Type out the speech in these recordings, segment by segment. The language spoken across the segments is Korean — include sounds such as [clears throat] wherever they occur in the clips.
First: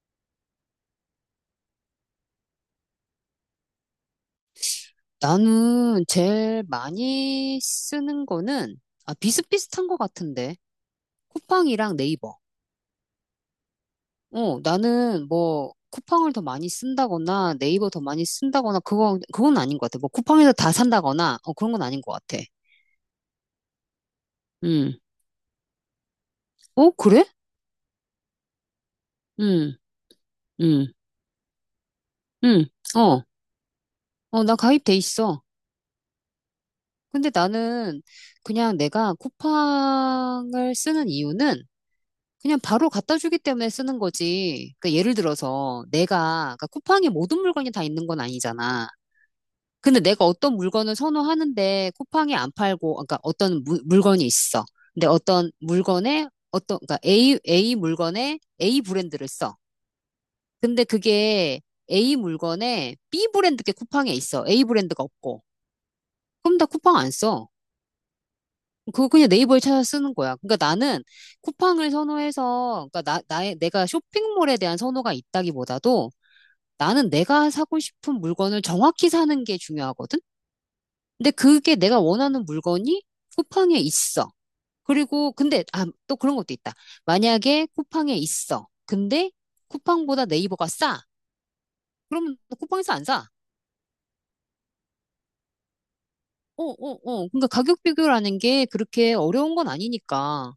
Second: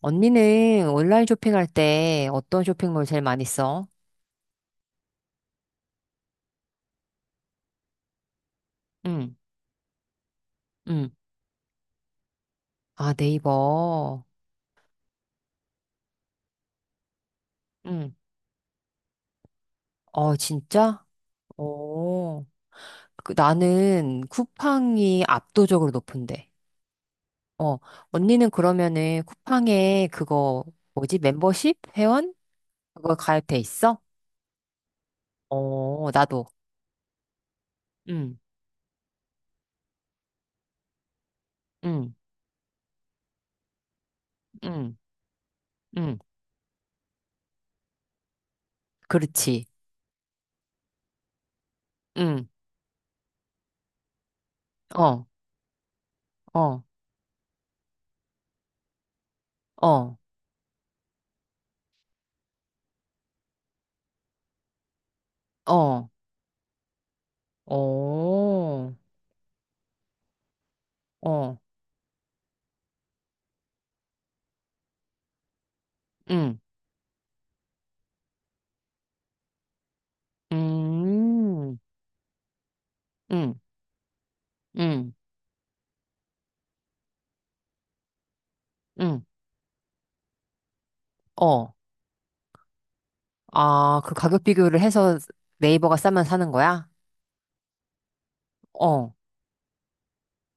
언니는 온라인 쇼핑할 때 어떤 쇼핑몰 제일 많이 써? 나는 제일 많이 쓰는 거는 응, 비슷비슷한 것 같은데 응. 쿠팡이랑 네이버. 아, 네이버. 나는 뭐 쿠팡을 더 많이 쓴다거나 네이버 더 응. 많이 쓴다거나 그거 그건 아닌 것 같아. 뭐 어, 쿠팡에서 다 진짜? 산다거나 그런 건 아닌 것 같아. 오. 나는 음. 쿠팡이 압도적으로 높은데. 어, 그래? 어, 언니는 그러면은 음. 쿠팡에 그거, 음. 뭐지? 멤버십? 회원? 음. 그거 어. 가입돼 있어? 나 가입돼 있어. 어, 나도. 근데 나는 응, 그냥 내가 쿠팡을 쓰는 이유는 응, 그냥 바로 갖다 주기 때문에 쓰는 거지. 응, 그러니까 예를 들어서 응. 내가 그러니까 쿠팡에 모든 물건이 다 있는 건 아니잖아. 그렇지. 근데 내가 어떤 물건을 선호하는데 쿠팡에 응, 안 팔고 그러니까 물건이 있어. 근데 어, 어떤 물건에 어떤 어, 그러니까 A 물건에 A 브랜드를 써. 어, 근데 그게 A 물건에 B 브랜드 게 쿠팡에 있어. A 브랜드가 없고. 어, 그럼 나 쿠팡 안 써. 어, 그거 그냥 네이버에 찾아 쓰는 거야. 그러니까 나는 어, 쿠팡을 선호해서, 그러니까 내가 쇼핑몰에 대한 선호가 있다기보다도 응. 나는 내가 사고 싶은 물건을 정확히 사는 게 중요하거든? 근데 그게 음, 내가 원하는 물건이 음, 쿠팡에 있어. 음, 또 그런 것도 있다. 만약에 쿠팡에 있어. 음, 근데 쿠팡보다 네이버가 싸. 어. 그러면 쿠팡에서 안 사. 아, 그 가격 비교를 해서 네이버가 싸면 사는 어, 거야? 어, 어. 그러니까 가격 비교라는 게 어, 그렇게 어려운 건 아니니까.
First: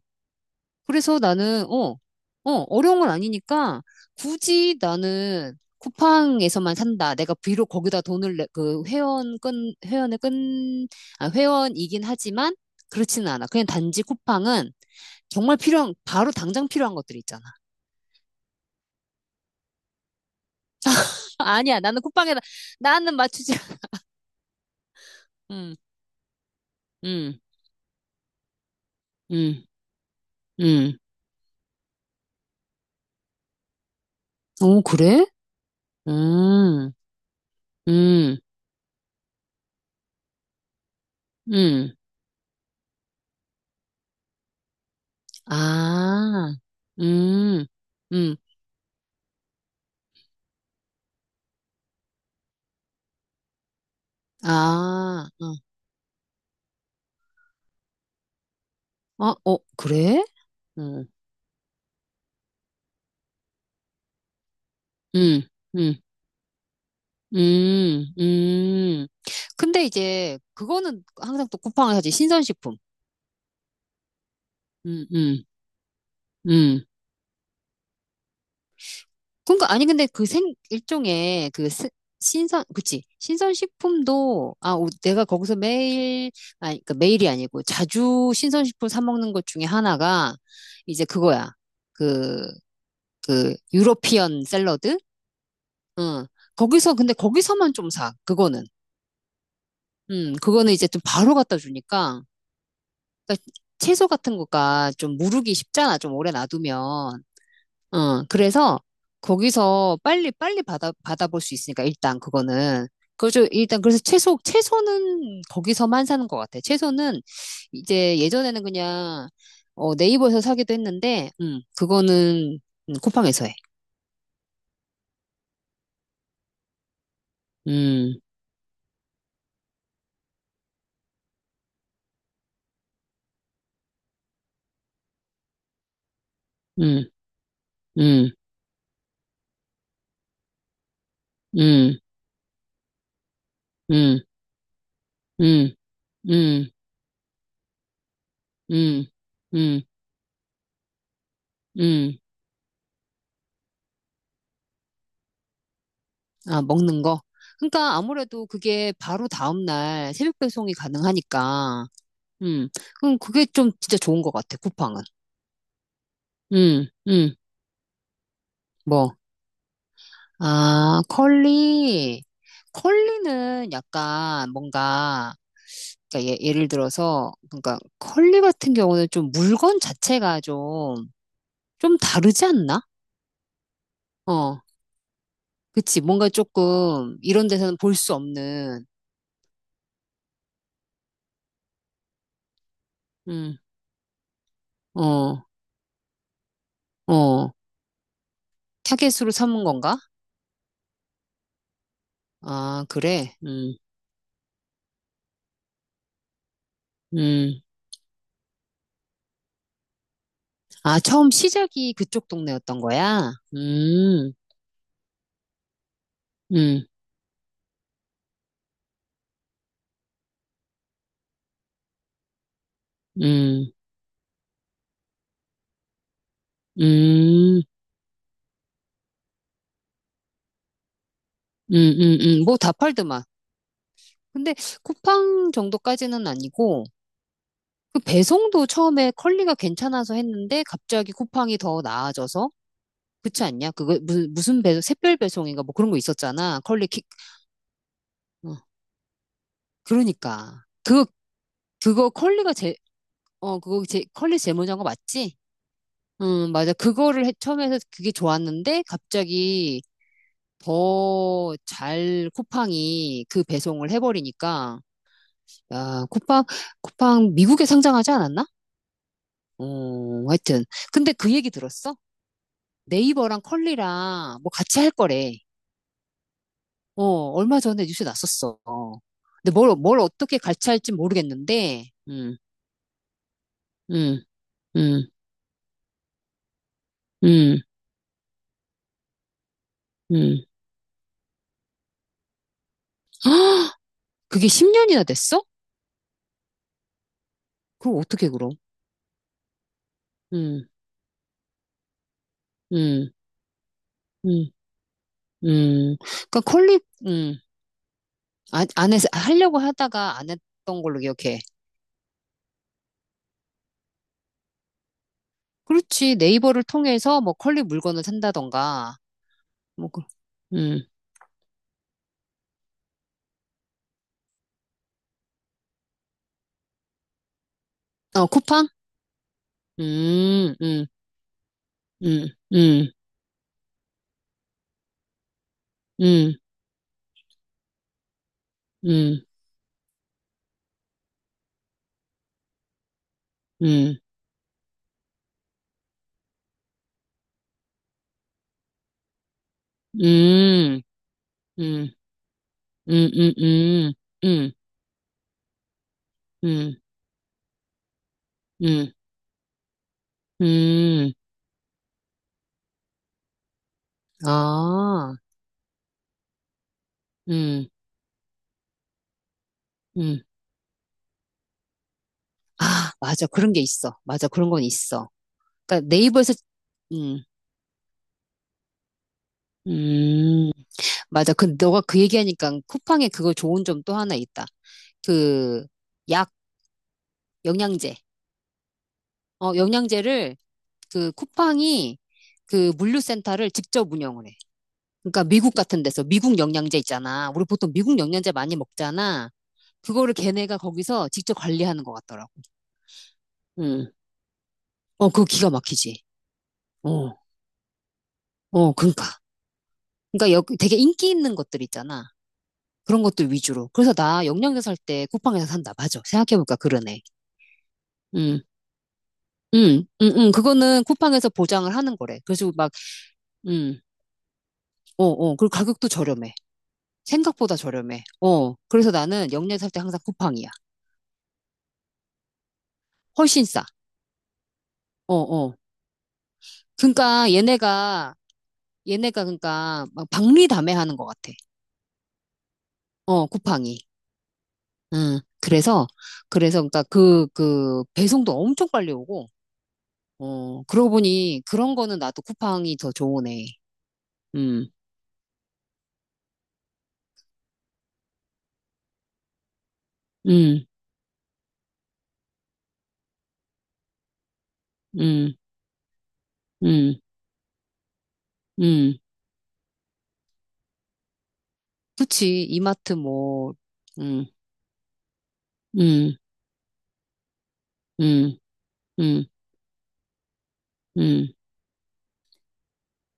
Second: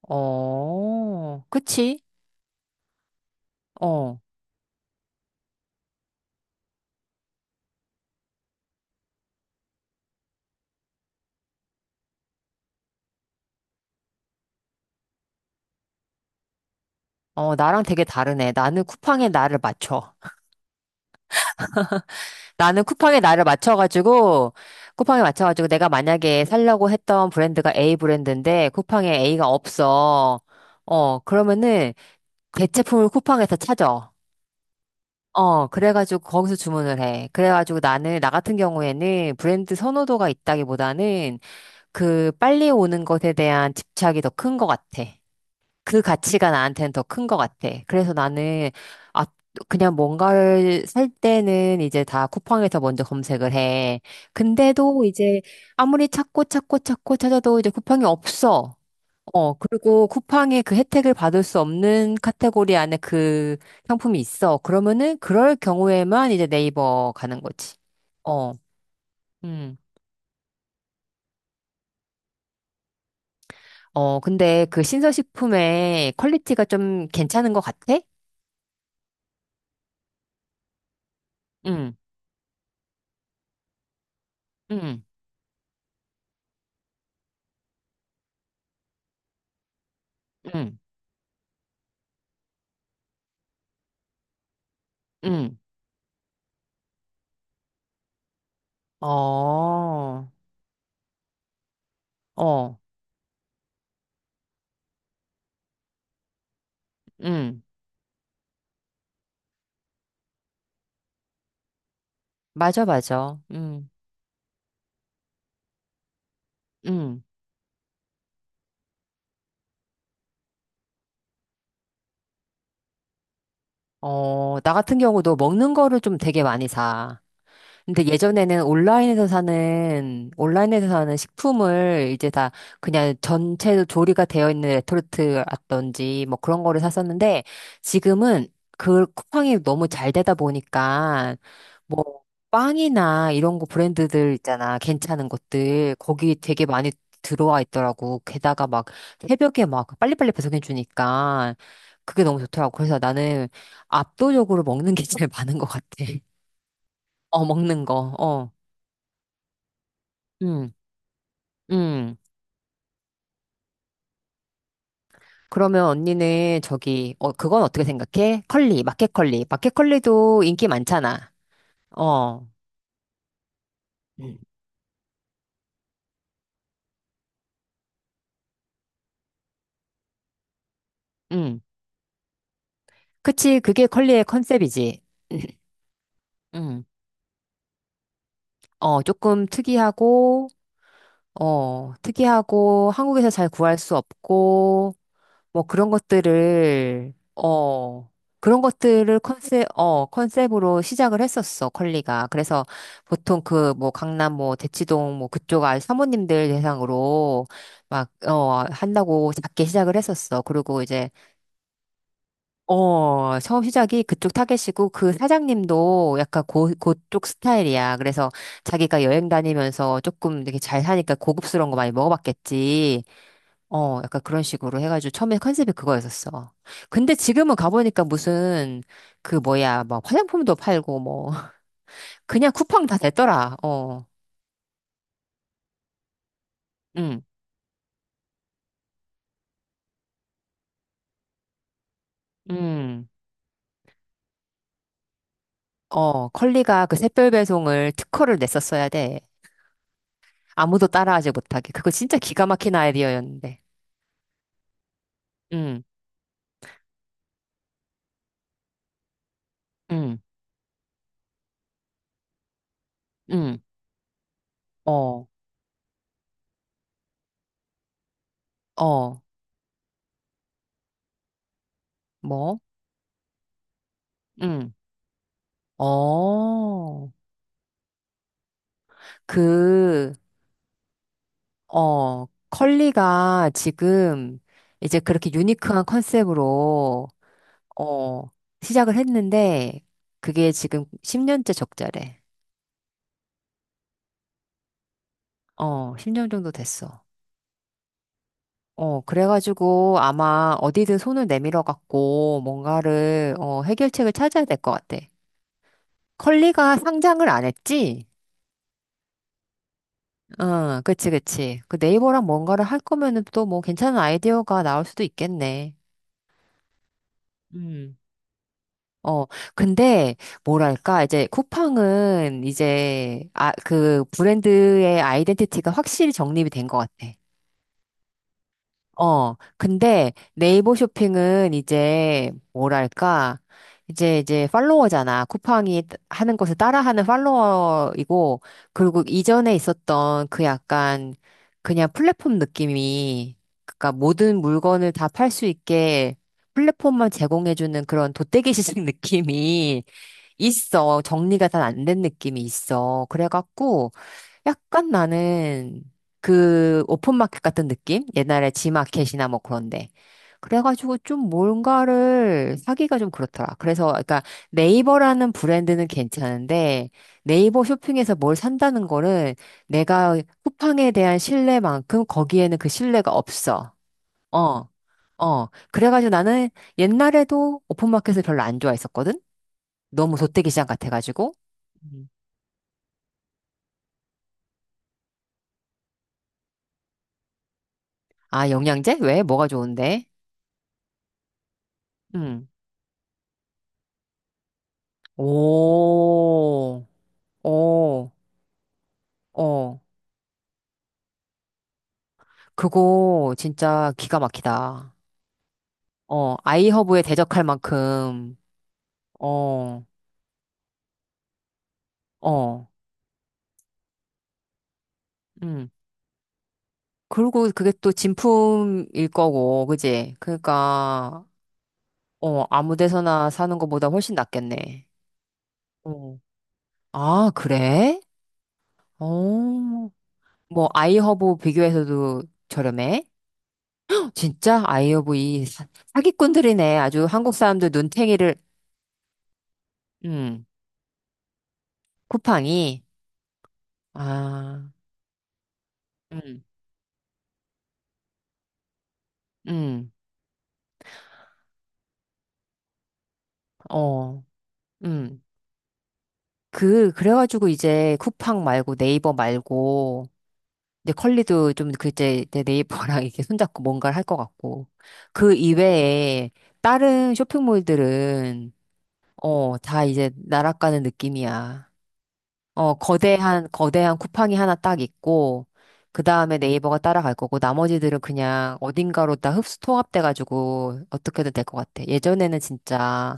그래서 어, 나는, 어, 그치? 어, 어려운 건 아니니까 어, 굳이 나는 쿠팡에서만 산다. 내가 비록 거기다 돈을 내, 그 회원 끈, 회원의 끈, 아, 회원이긴 하지만 그렇지는 않아. 그냥 단지 쿠팡은 정말 필요한, 바로 당장 필요한 것들이 있잖아. 어, 나랑 되게 다르네. 나는 쿠팡에 나를 맞춰. [laughs] [laughs] 아니야, 나는 나는 쿠팡에 나를 맞추지. [laughs] 맞춰가지고, 쿠팡에 맞춰가지고 음, 내가 만약에 살려고 했던 음, 브랜드가 A 브랜드인데, 쿠팡에 A가 음, 없어. 음. 어, 그러면은 대체품을 쿠팡에서 찾아. 오, 그래? 어, 그래가지고 거기서 음, 주문을 해. 그래가지고 나는, 나 음, 같은 경우에는 브랜드 선호도가 있다기보다는 음. 그 빨리 오는 것에 대한 집착이 더 큰 것 같아. 그 가치가 아, 나한테는 더 큰 것 음, 같아. 그래서 음. 나는, 아, 그냥 뭔가를 살 때는 이제 다 쿠팡에서 먼저 검색을 해. 근데도 아, 이제 어. 아무리 찾고 찾고 찾고 찾아도 이제 쿠팡이 없어. 아, 어, 그리고 그래? 쿠팡의 그 음, 혜택을 받을 수 없는 카테고리 안에 그 상품이 있어. 그러면은 음, 그럴 음, 경우에만 이제 네이버 가는 거지. 음, 어, 음. 음. 근데 이제 그거는 항상 또 쿠팡을 사지, 신선식품. 어, 근데 그 음, 음, 신서식품의 퀄리티가 음. 좀 괜찮은 것 같아? 그러니까 아니 근데 그 생 일종의 그 스- 응, 신선, 그치, 신선식품도 응, 내가 거기서 매일 아니 그 매일이 아니고 자주 신선식품 사 먹는 것 중에 하나가 응, 이제 그거야. 그 그 유러피언 샐러드. 응. 응. 거기서만 좀 사. 그거는. 어, 그거는 이제 좀 바로 갖다 주니까. 어, 그러니까 채소 같은 거가 좀 무르기 쉽잖아. 좀 오래 놔두면. 응. 어, 그래서 거기서 빨리 빨리 받아볼 수 있으니까 일단 맞아, 그거는 맞아. 그죠. 일단 응, 그래서 채소는 거기서만 사는 것 같아. 채소는 응. 이제 예전에는 그냥 어, 네이버에서 사기도 했는데, 그거는 쿠팡에서 해. 어, 나 같은 경우도 먹는 거를 좀 되게 많이 사. 근데 음, 예전에는 온라인에서 사는, 온라인에서 사는 식품을 이제 다 그냥 전체 조리가 되어 있는 레토르트라든지 뭐 그런 거를 음, 샀었는데 음, 지금은 그 쿠팡이 너무 잘 되다 보니까 음, 뭐 빵이나 이런 거 음, 브랜드들 있잖아. 괜찮은 음, 것들. 거기 되게 음, 많이 들어와 있더라고. 게다가 막 음, 음, 새벽에 음. 막 빨리빨리 배송해 주니까 음. 그게 너무 좋더라고. 그래서 나는 압도적으로 먹는 게 제일 [laughs] 많은 것 같아. [laughs] 아, 먹는 거? 어, 먹는 그러니까 거. 아무래도 어. 그게 바로 다음날 새벽 음, 배송이 가능하니까, 음. 음, 그럼 그게 좀 진짜 좋은 것 같아, 쿠팡은. 그러면 언니는 음, 저기, 어, 음, 그건 어떻게 생각해? 컬리, 마켓 뭐, 컬리. 마켓 컬리도 인기 아, 많잖아. 컬리, 어, 컬리는 음. 약간 뭔가, 예를 들어서, 그러니까 컬리 같은 경우는 좀 물건 자체가 좀, 음. 좀 다르지 않나? 그치, 그게 컬리의 어, 컨셉이지. [clears throat] 그치, 뭔가 음. 조금 이런 데서는 볼 수 없는, 어, 조금 특이하고, 어, 특이하고, 한국에서 잘 음, 구할 수 없고, 어, 뭐 그런 것들을, 어, 어, 그런 것들을 타겟으로 삼은 컨셉, 건가? 어, 컨셉으로 시작을 했었어, 컬리가. 그래서 아, 그래? 보통 그 뭐 강남 뭐 대치동 뭐 그쪽 아 사모님들 대상으로 음. 막, 어, 한다고 작게 시작을 했었어. 그리고 아, 이제, 처음 시작이 그쪽 동네였던 거야? 어, 처음 시작이 그쪽 타겟이고 그 사장님도 약간 고, 음, 그쪽 스타일이야. 그래서 자기가 여행 다니면서 조금 되게 잘 사니까 고급스러운 거 많이 먹어봤겠지. 음, 어, 약간 그런 식으로 해가지고 처음에 컨셉이 그거였었어. 근데 지금은 음, 가보니까 무슨 그 뭐야, 뭐 화장품도 팔고 뭐 [laughs] 음, 그냥 뭐 다 쿠팡 다 팔더만. 됐더라. 어, 근데 쿠팡 정도까지는 아니고, 응, 그 배송도 처음에 컬리가 괜찮아서 했는데, 갑자기 쿠팡이 더 나아져서? 응. 그렇지 않냐? 무슨 배송, 샛별 배송인가 뭐 그런 거 있었잖아. 컬리가 컬리 그 킥, 샛별 배송을 특허를 어, 냈었어야 돼. 그러니까. 아무도 따라하지 못하게. 그거 그거 진짜 기가 컬리가 막힌 제, 아이디어였는데. 그거 제, 컬리 제모장거 맞지? 응, 맞아. 처음에 해서 그게 좋았는데, 갑자기 응, 더 잘 쿠팡이 그 응. 배송을 해버리니까, 어, 야, 쿠팡, 쿠팡 미국에 상장하지 않았나? 어, 어, 하여튼. 근데 그 얘기 들었어? 뭐? 네이버랑 컬리랑 뭐 응. 같이 할 거래. 어, 어. 얼마 전에 뉴스 났었어. 근데 뭘 그 어떻게 같이 할지 모르겠는데, 컬리가 음, 지금 이제 음, 그렇게 유니크한 컨셉으로, 음, 어, 시작을 했는데, 음. 그게 지금 10년째 적자래. [gasps] 그게 10년이나 됐어? 어, 10년 정도 됐어. 그럼 어떻게 그럼? 그래가지고 아마 음, 어디든 손을 내밀어 갖고 음. 뭔가를, 어, 해결책을 찾아야 음. 될 것 같아. 음, 그러니까 컬리가 콜리, 상장을 음, 안 했지? 안, 안 해서, 하려고 하다가 안 응, 했던 걸로 그치, 기억해. 그치. 그 네이버랑 뭔가를 할 거면은 또 뭐 괜찮은 아이디어가 나올 수도 있겠네. 그렇지. 네이버를 통해서 뭐 컬리 음. 물건을 산다던가, 어, 뭐, 그, 근데, 음, 뭐랄까, 이제 쿠팡은 이제, 아, 그 브랜드의 아이덴티티가 확실히 정립이 된 것 같아. 어, 쿠팡? 근데 음, 네이버 음, 쇼핑은 음, 이제, 음, 뭐랄까, 이제, 이제 팔로워잖아. 쿠팡이 음, 하는 것을 따라하는 팔로워이고, 그리고 음, 이전에 있었던 그 약간, 그냥 플랫폼 느낌이, 그니까 음, 모든 물건을 다 팔 수 있게 플랫폼만 제공해주는 그런 돗대기 시장 [laughs] 느낌이, 음, 있어. 정리가 잘 안 음, 된 느낌이 있어. 음, 음, 그래갖고, 음, 음, 약간 나는 음, 그 오픈마켓 같은 느낌? 옛날에 음, 지마켓이나 뭐 그런데. 그래가지고 음, 좀 뭔가를 사기가 좀 그렇더라. 그래서, 그러니까 아, 네이버라는 브랜드는 괜찮은데, 네이버 음, 쇼핑에서 뭘 산다는 거는 내가 음. 쿠팡에 대한 신뢰만큼 거기에는 그 아, 신뢰가 맞아. 그런 게 없어. 있어. 맞아. 그런 건 어. 있어. 어. 그러니까 그래가지고 네이버에서, 나는 음, 옛날에도 오픈마켓을 별로 안 좋아했었거든? 너무 돗대기 음. 시장 같아가지고. 맞아. 근데 너가 그 음. 얘기하니까 쿠팡에 그거 좋은 점 또 하나 있다. 그 약, 영양제. 아, 영양제? 왜? 뭐가 어, 좋은데? 영양제를 그 쿠팡이 음. 그 물류센터를 직접 운영을 해. 그러니까 미국 같은 데서 미국 영양제 오, 있잖아. 우리 보통 미국 오, 영양제 많이 먹잖아. 어. 그거를 걔네가 거기서 직접 관리하는 것 같더라고. 그거 진짜 응. 기가 막히다. 어, 그거 기가 막히지. 아이허브에 어, 대적할 만큼, 어, 그러니까. 어, 그러니까 여, 되게 인기 있는 것들 있잖아. 어, 그런 것들 위주로. 그래서 나 영양제 살 때 쿠팡에서 음. 산다. 맞아. 생각해보니까 그러네. 그리고 그게 또 음. 진품일 거고, 그지? 그거는 그러니까, 쿠팡에서 보장을 하는 거래. 그래서 막, 아무 데서나 사는 음, 것보다 훨씬 낫겠네. 어, 어, 그리고 가격도 어. 저렴해. 아, 생각보다 그래? 저렴해. 어, 그래서 나는 영내 살 어. 때 항상 쿠팡이야. 뭐, 아이허브 비교해서도 저렴해? 훨씬 싸. 진짜? 아이오브 어, 이 어. 사기꾼들이네. 아주 그러니까 한국 사람들 눈탱이를, 얘네가 그러니까 막 음, 박리다매하는 것 같아. 쿠팡이. 어, 쿠팡이. 아, 음, 그래서, 음, 그래서 그러니까 그 배송도 엄청 빨리 오고, 음, 어, 그러고 보니 그런 거는 나도 쿠팡이 더 좋으네. 어, 음, 음. 그, 그래가지고 이제 쿠팡 말고 네이버 말고, 음, 이제 컬리도 좀 그제 내 네이버랑 이렇게 손잡고 뭔가를 할 것 같고. 그 음, 이외에 음, 다른 쇼핑몰들은, 음. 다 이제 날아가는 느낌이야. 그치. 이마트 거대한, 뭐, 거대한 음. 쿠팡이 하나 딱 있고, 그 음, 다음에 네이버가 따라갈 거고, 나머지들은 음, 그냥 어딘가로 음, 다 흡수 통합돼가지고, 음, 어떻게든 될 것 같아. 예전에는 진짜,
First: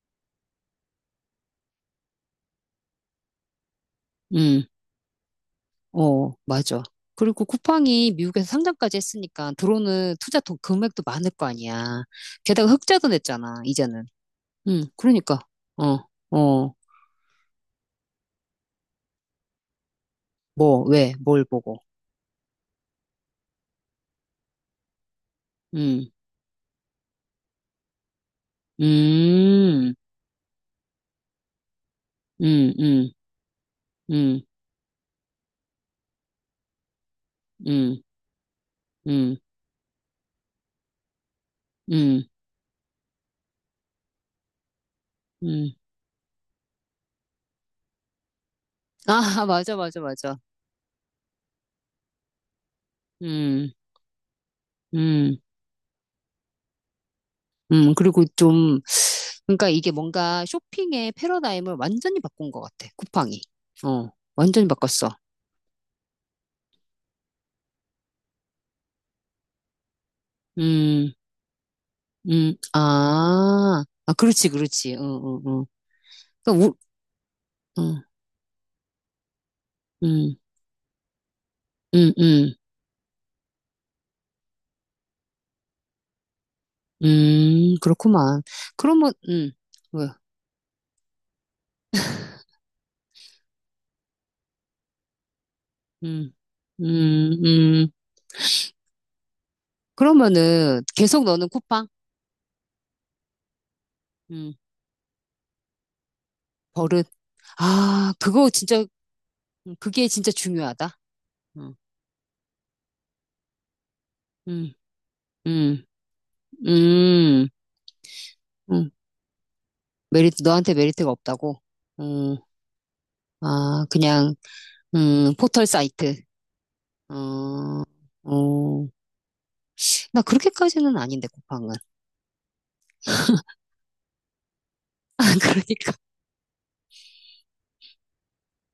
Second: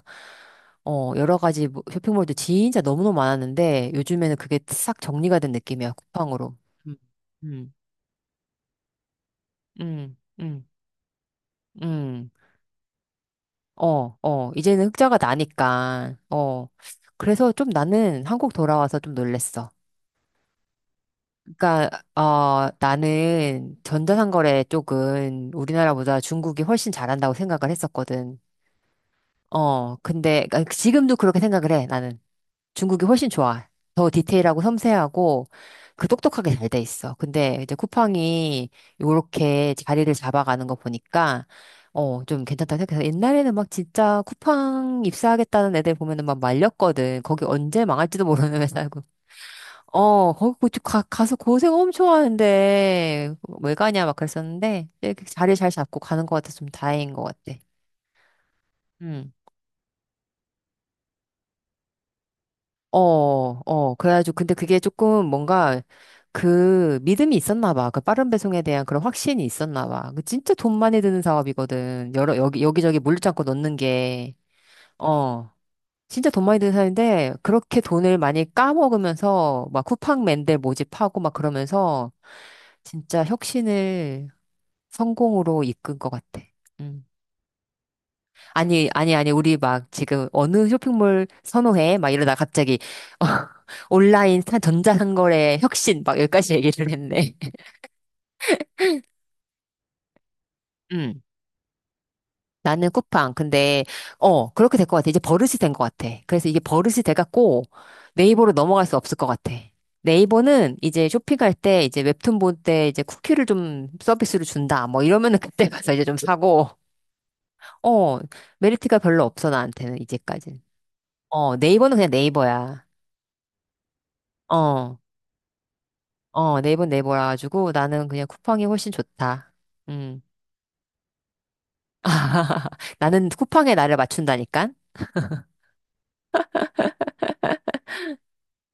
여러 가지 쇼핑몰도 진짜 너무너무 많았는데, 요즘에는 그게 음, 싹 정리가 된 느낌이야, 어, 쿠팡으로. 맞아. 음, 그리고 음, 쿠팡이 미국에서 상장까지 했으니까 들어오는 음, 투자 돈 음, 금액도 많을 거 아니야. 음. 게다가 흑자도 냈잖아, 이제는. 이제는 흑자가 그러니까. 어, 나니까, 어. 어, 그래서 좀 나는 한국 돌아와서 좀 놀랬어. 뭐, 왜, 뭘 보고. 그러니까 나는 전자상거래 쪽은 음, 우리나라보다 중국이 훨씬 잘한다고 생각을 했었거든. 음, 근데 그러니까 지금도 그렇게 생각을 해. 나는 음, 중국이 음, 훨씬 좋아. 더 음, 디테일하고 섬세하고 그 똑똑하게 잘 돼 있어. 근데 이제 음, 쿠팡이 음, 요렇게 자리를 잡아가는 거 보니까 음, 좀 괜찮다고 생각해서 옛날에는 막 진짜 쿠팡 음. 입사하겠다는 애들 보면은 막 말렸거든. 거기 언제 망할지도 모르는 [laughs] 회사고 아, [laughs] 맞아, 맞아, 맞아. 거기 가서 고생 엄청 하는데, 음, 왜 가냐, 막 그랬었는데, 이렇게 음. 자리 잘 잡고 가는 것 같아서 좀 다행인 것 같아. 그리고 좀, 응. 그러니까 이게 뭔가 쇼핑의 패러다임을 완전히 바꾼 것 같아, 어, 쿠팡이. 어, 어, 그래가지고, 근데 완전히 그게 바꿨어. 조금 뭔가, 그, 믿음이 있었나 봐. 그 빠른 배송에 대한 그런 확신이 있었나 봐. 그 진짜 돈 많이 음, 드는 사업이거든. 여기저기 물류창고 넣는 아, 아, 게. 그렇지, 그렇지. 응, 응, 어. 응. 진짜 돈 많이 그러니까 드는 우, 사업인데, 그렇게 응, 돈을 많이 까먹으면서, 막 응, 쿠팡맨들 모집하고 막 그러면서, 응, 응, 진짜 혁신을 성공으로 이끈 것 같아. 음. 그렇구만. 아니, 그러면, 아니, 아니, 응. 우리 막 왜, 지금 어느 쇼핑몰 선호해? 막 이러다 갑자기 [laughs] 어, 온라인 전자상거래 혁신 막 응, 여기까지 얘기를 했네. 응. 응, [laughs] 그러면은 음. 계속 너는 쿠팡? 나는 쿠팡. 근데, 응, 그렇게 될 것 같아. 이제 버릇이 된 것 같아. 그래서 이게 버릇이 버릇. 돼갖고 아, 그거 네이버로 진짜, 넘어갈 수 없을 것 같아. 그게 진짜 네이버는 중요하다. 이제 쇼핑할 응, 때 이제 웹툰 볼 때 이제 쿠키를 좀 서비스로 응, 준다. 뭐 이러면은 [laughs] 그때 응, 가서 이제 좀 사고. 어, 응. 메리트가 별로 없어, 나한테는 메리트, 이제까지. 너한테 메리트가 없다고? 네이버는 그냥 음, 네이버야. 아, 그냥, 어, 포털 사이트. 네이버는 네이버라 가지고 어, 나는 그냥 쿠팡이 어, 훨씬 좋다. 음. 나 그렇게까지는 아닌데, 쿠팡은. [laughs] 나는 쿠팡에 나를 맞춘다니까? [laughs] 그러니까.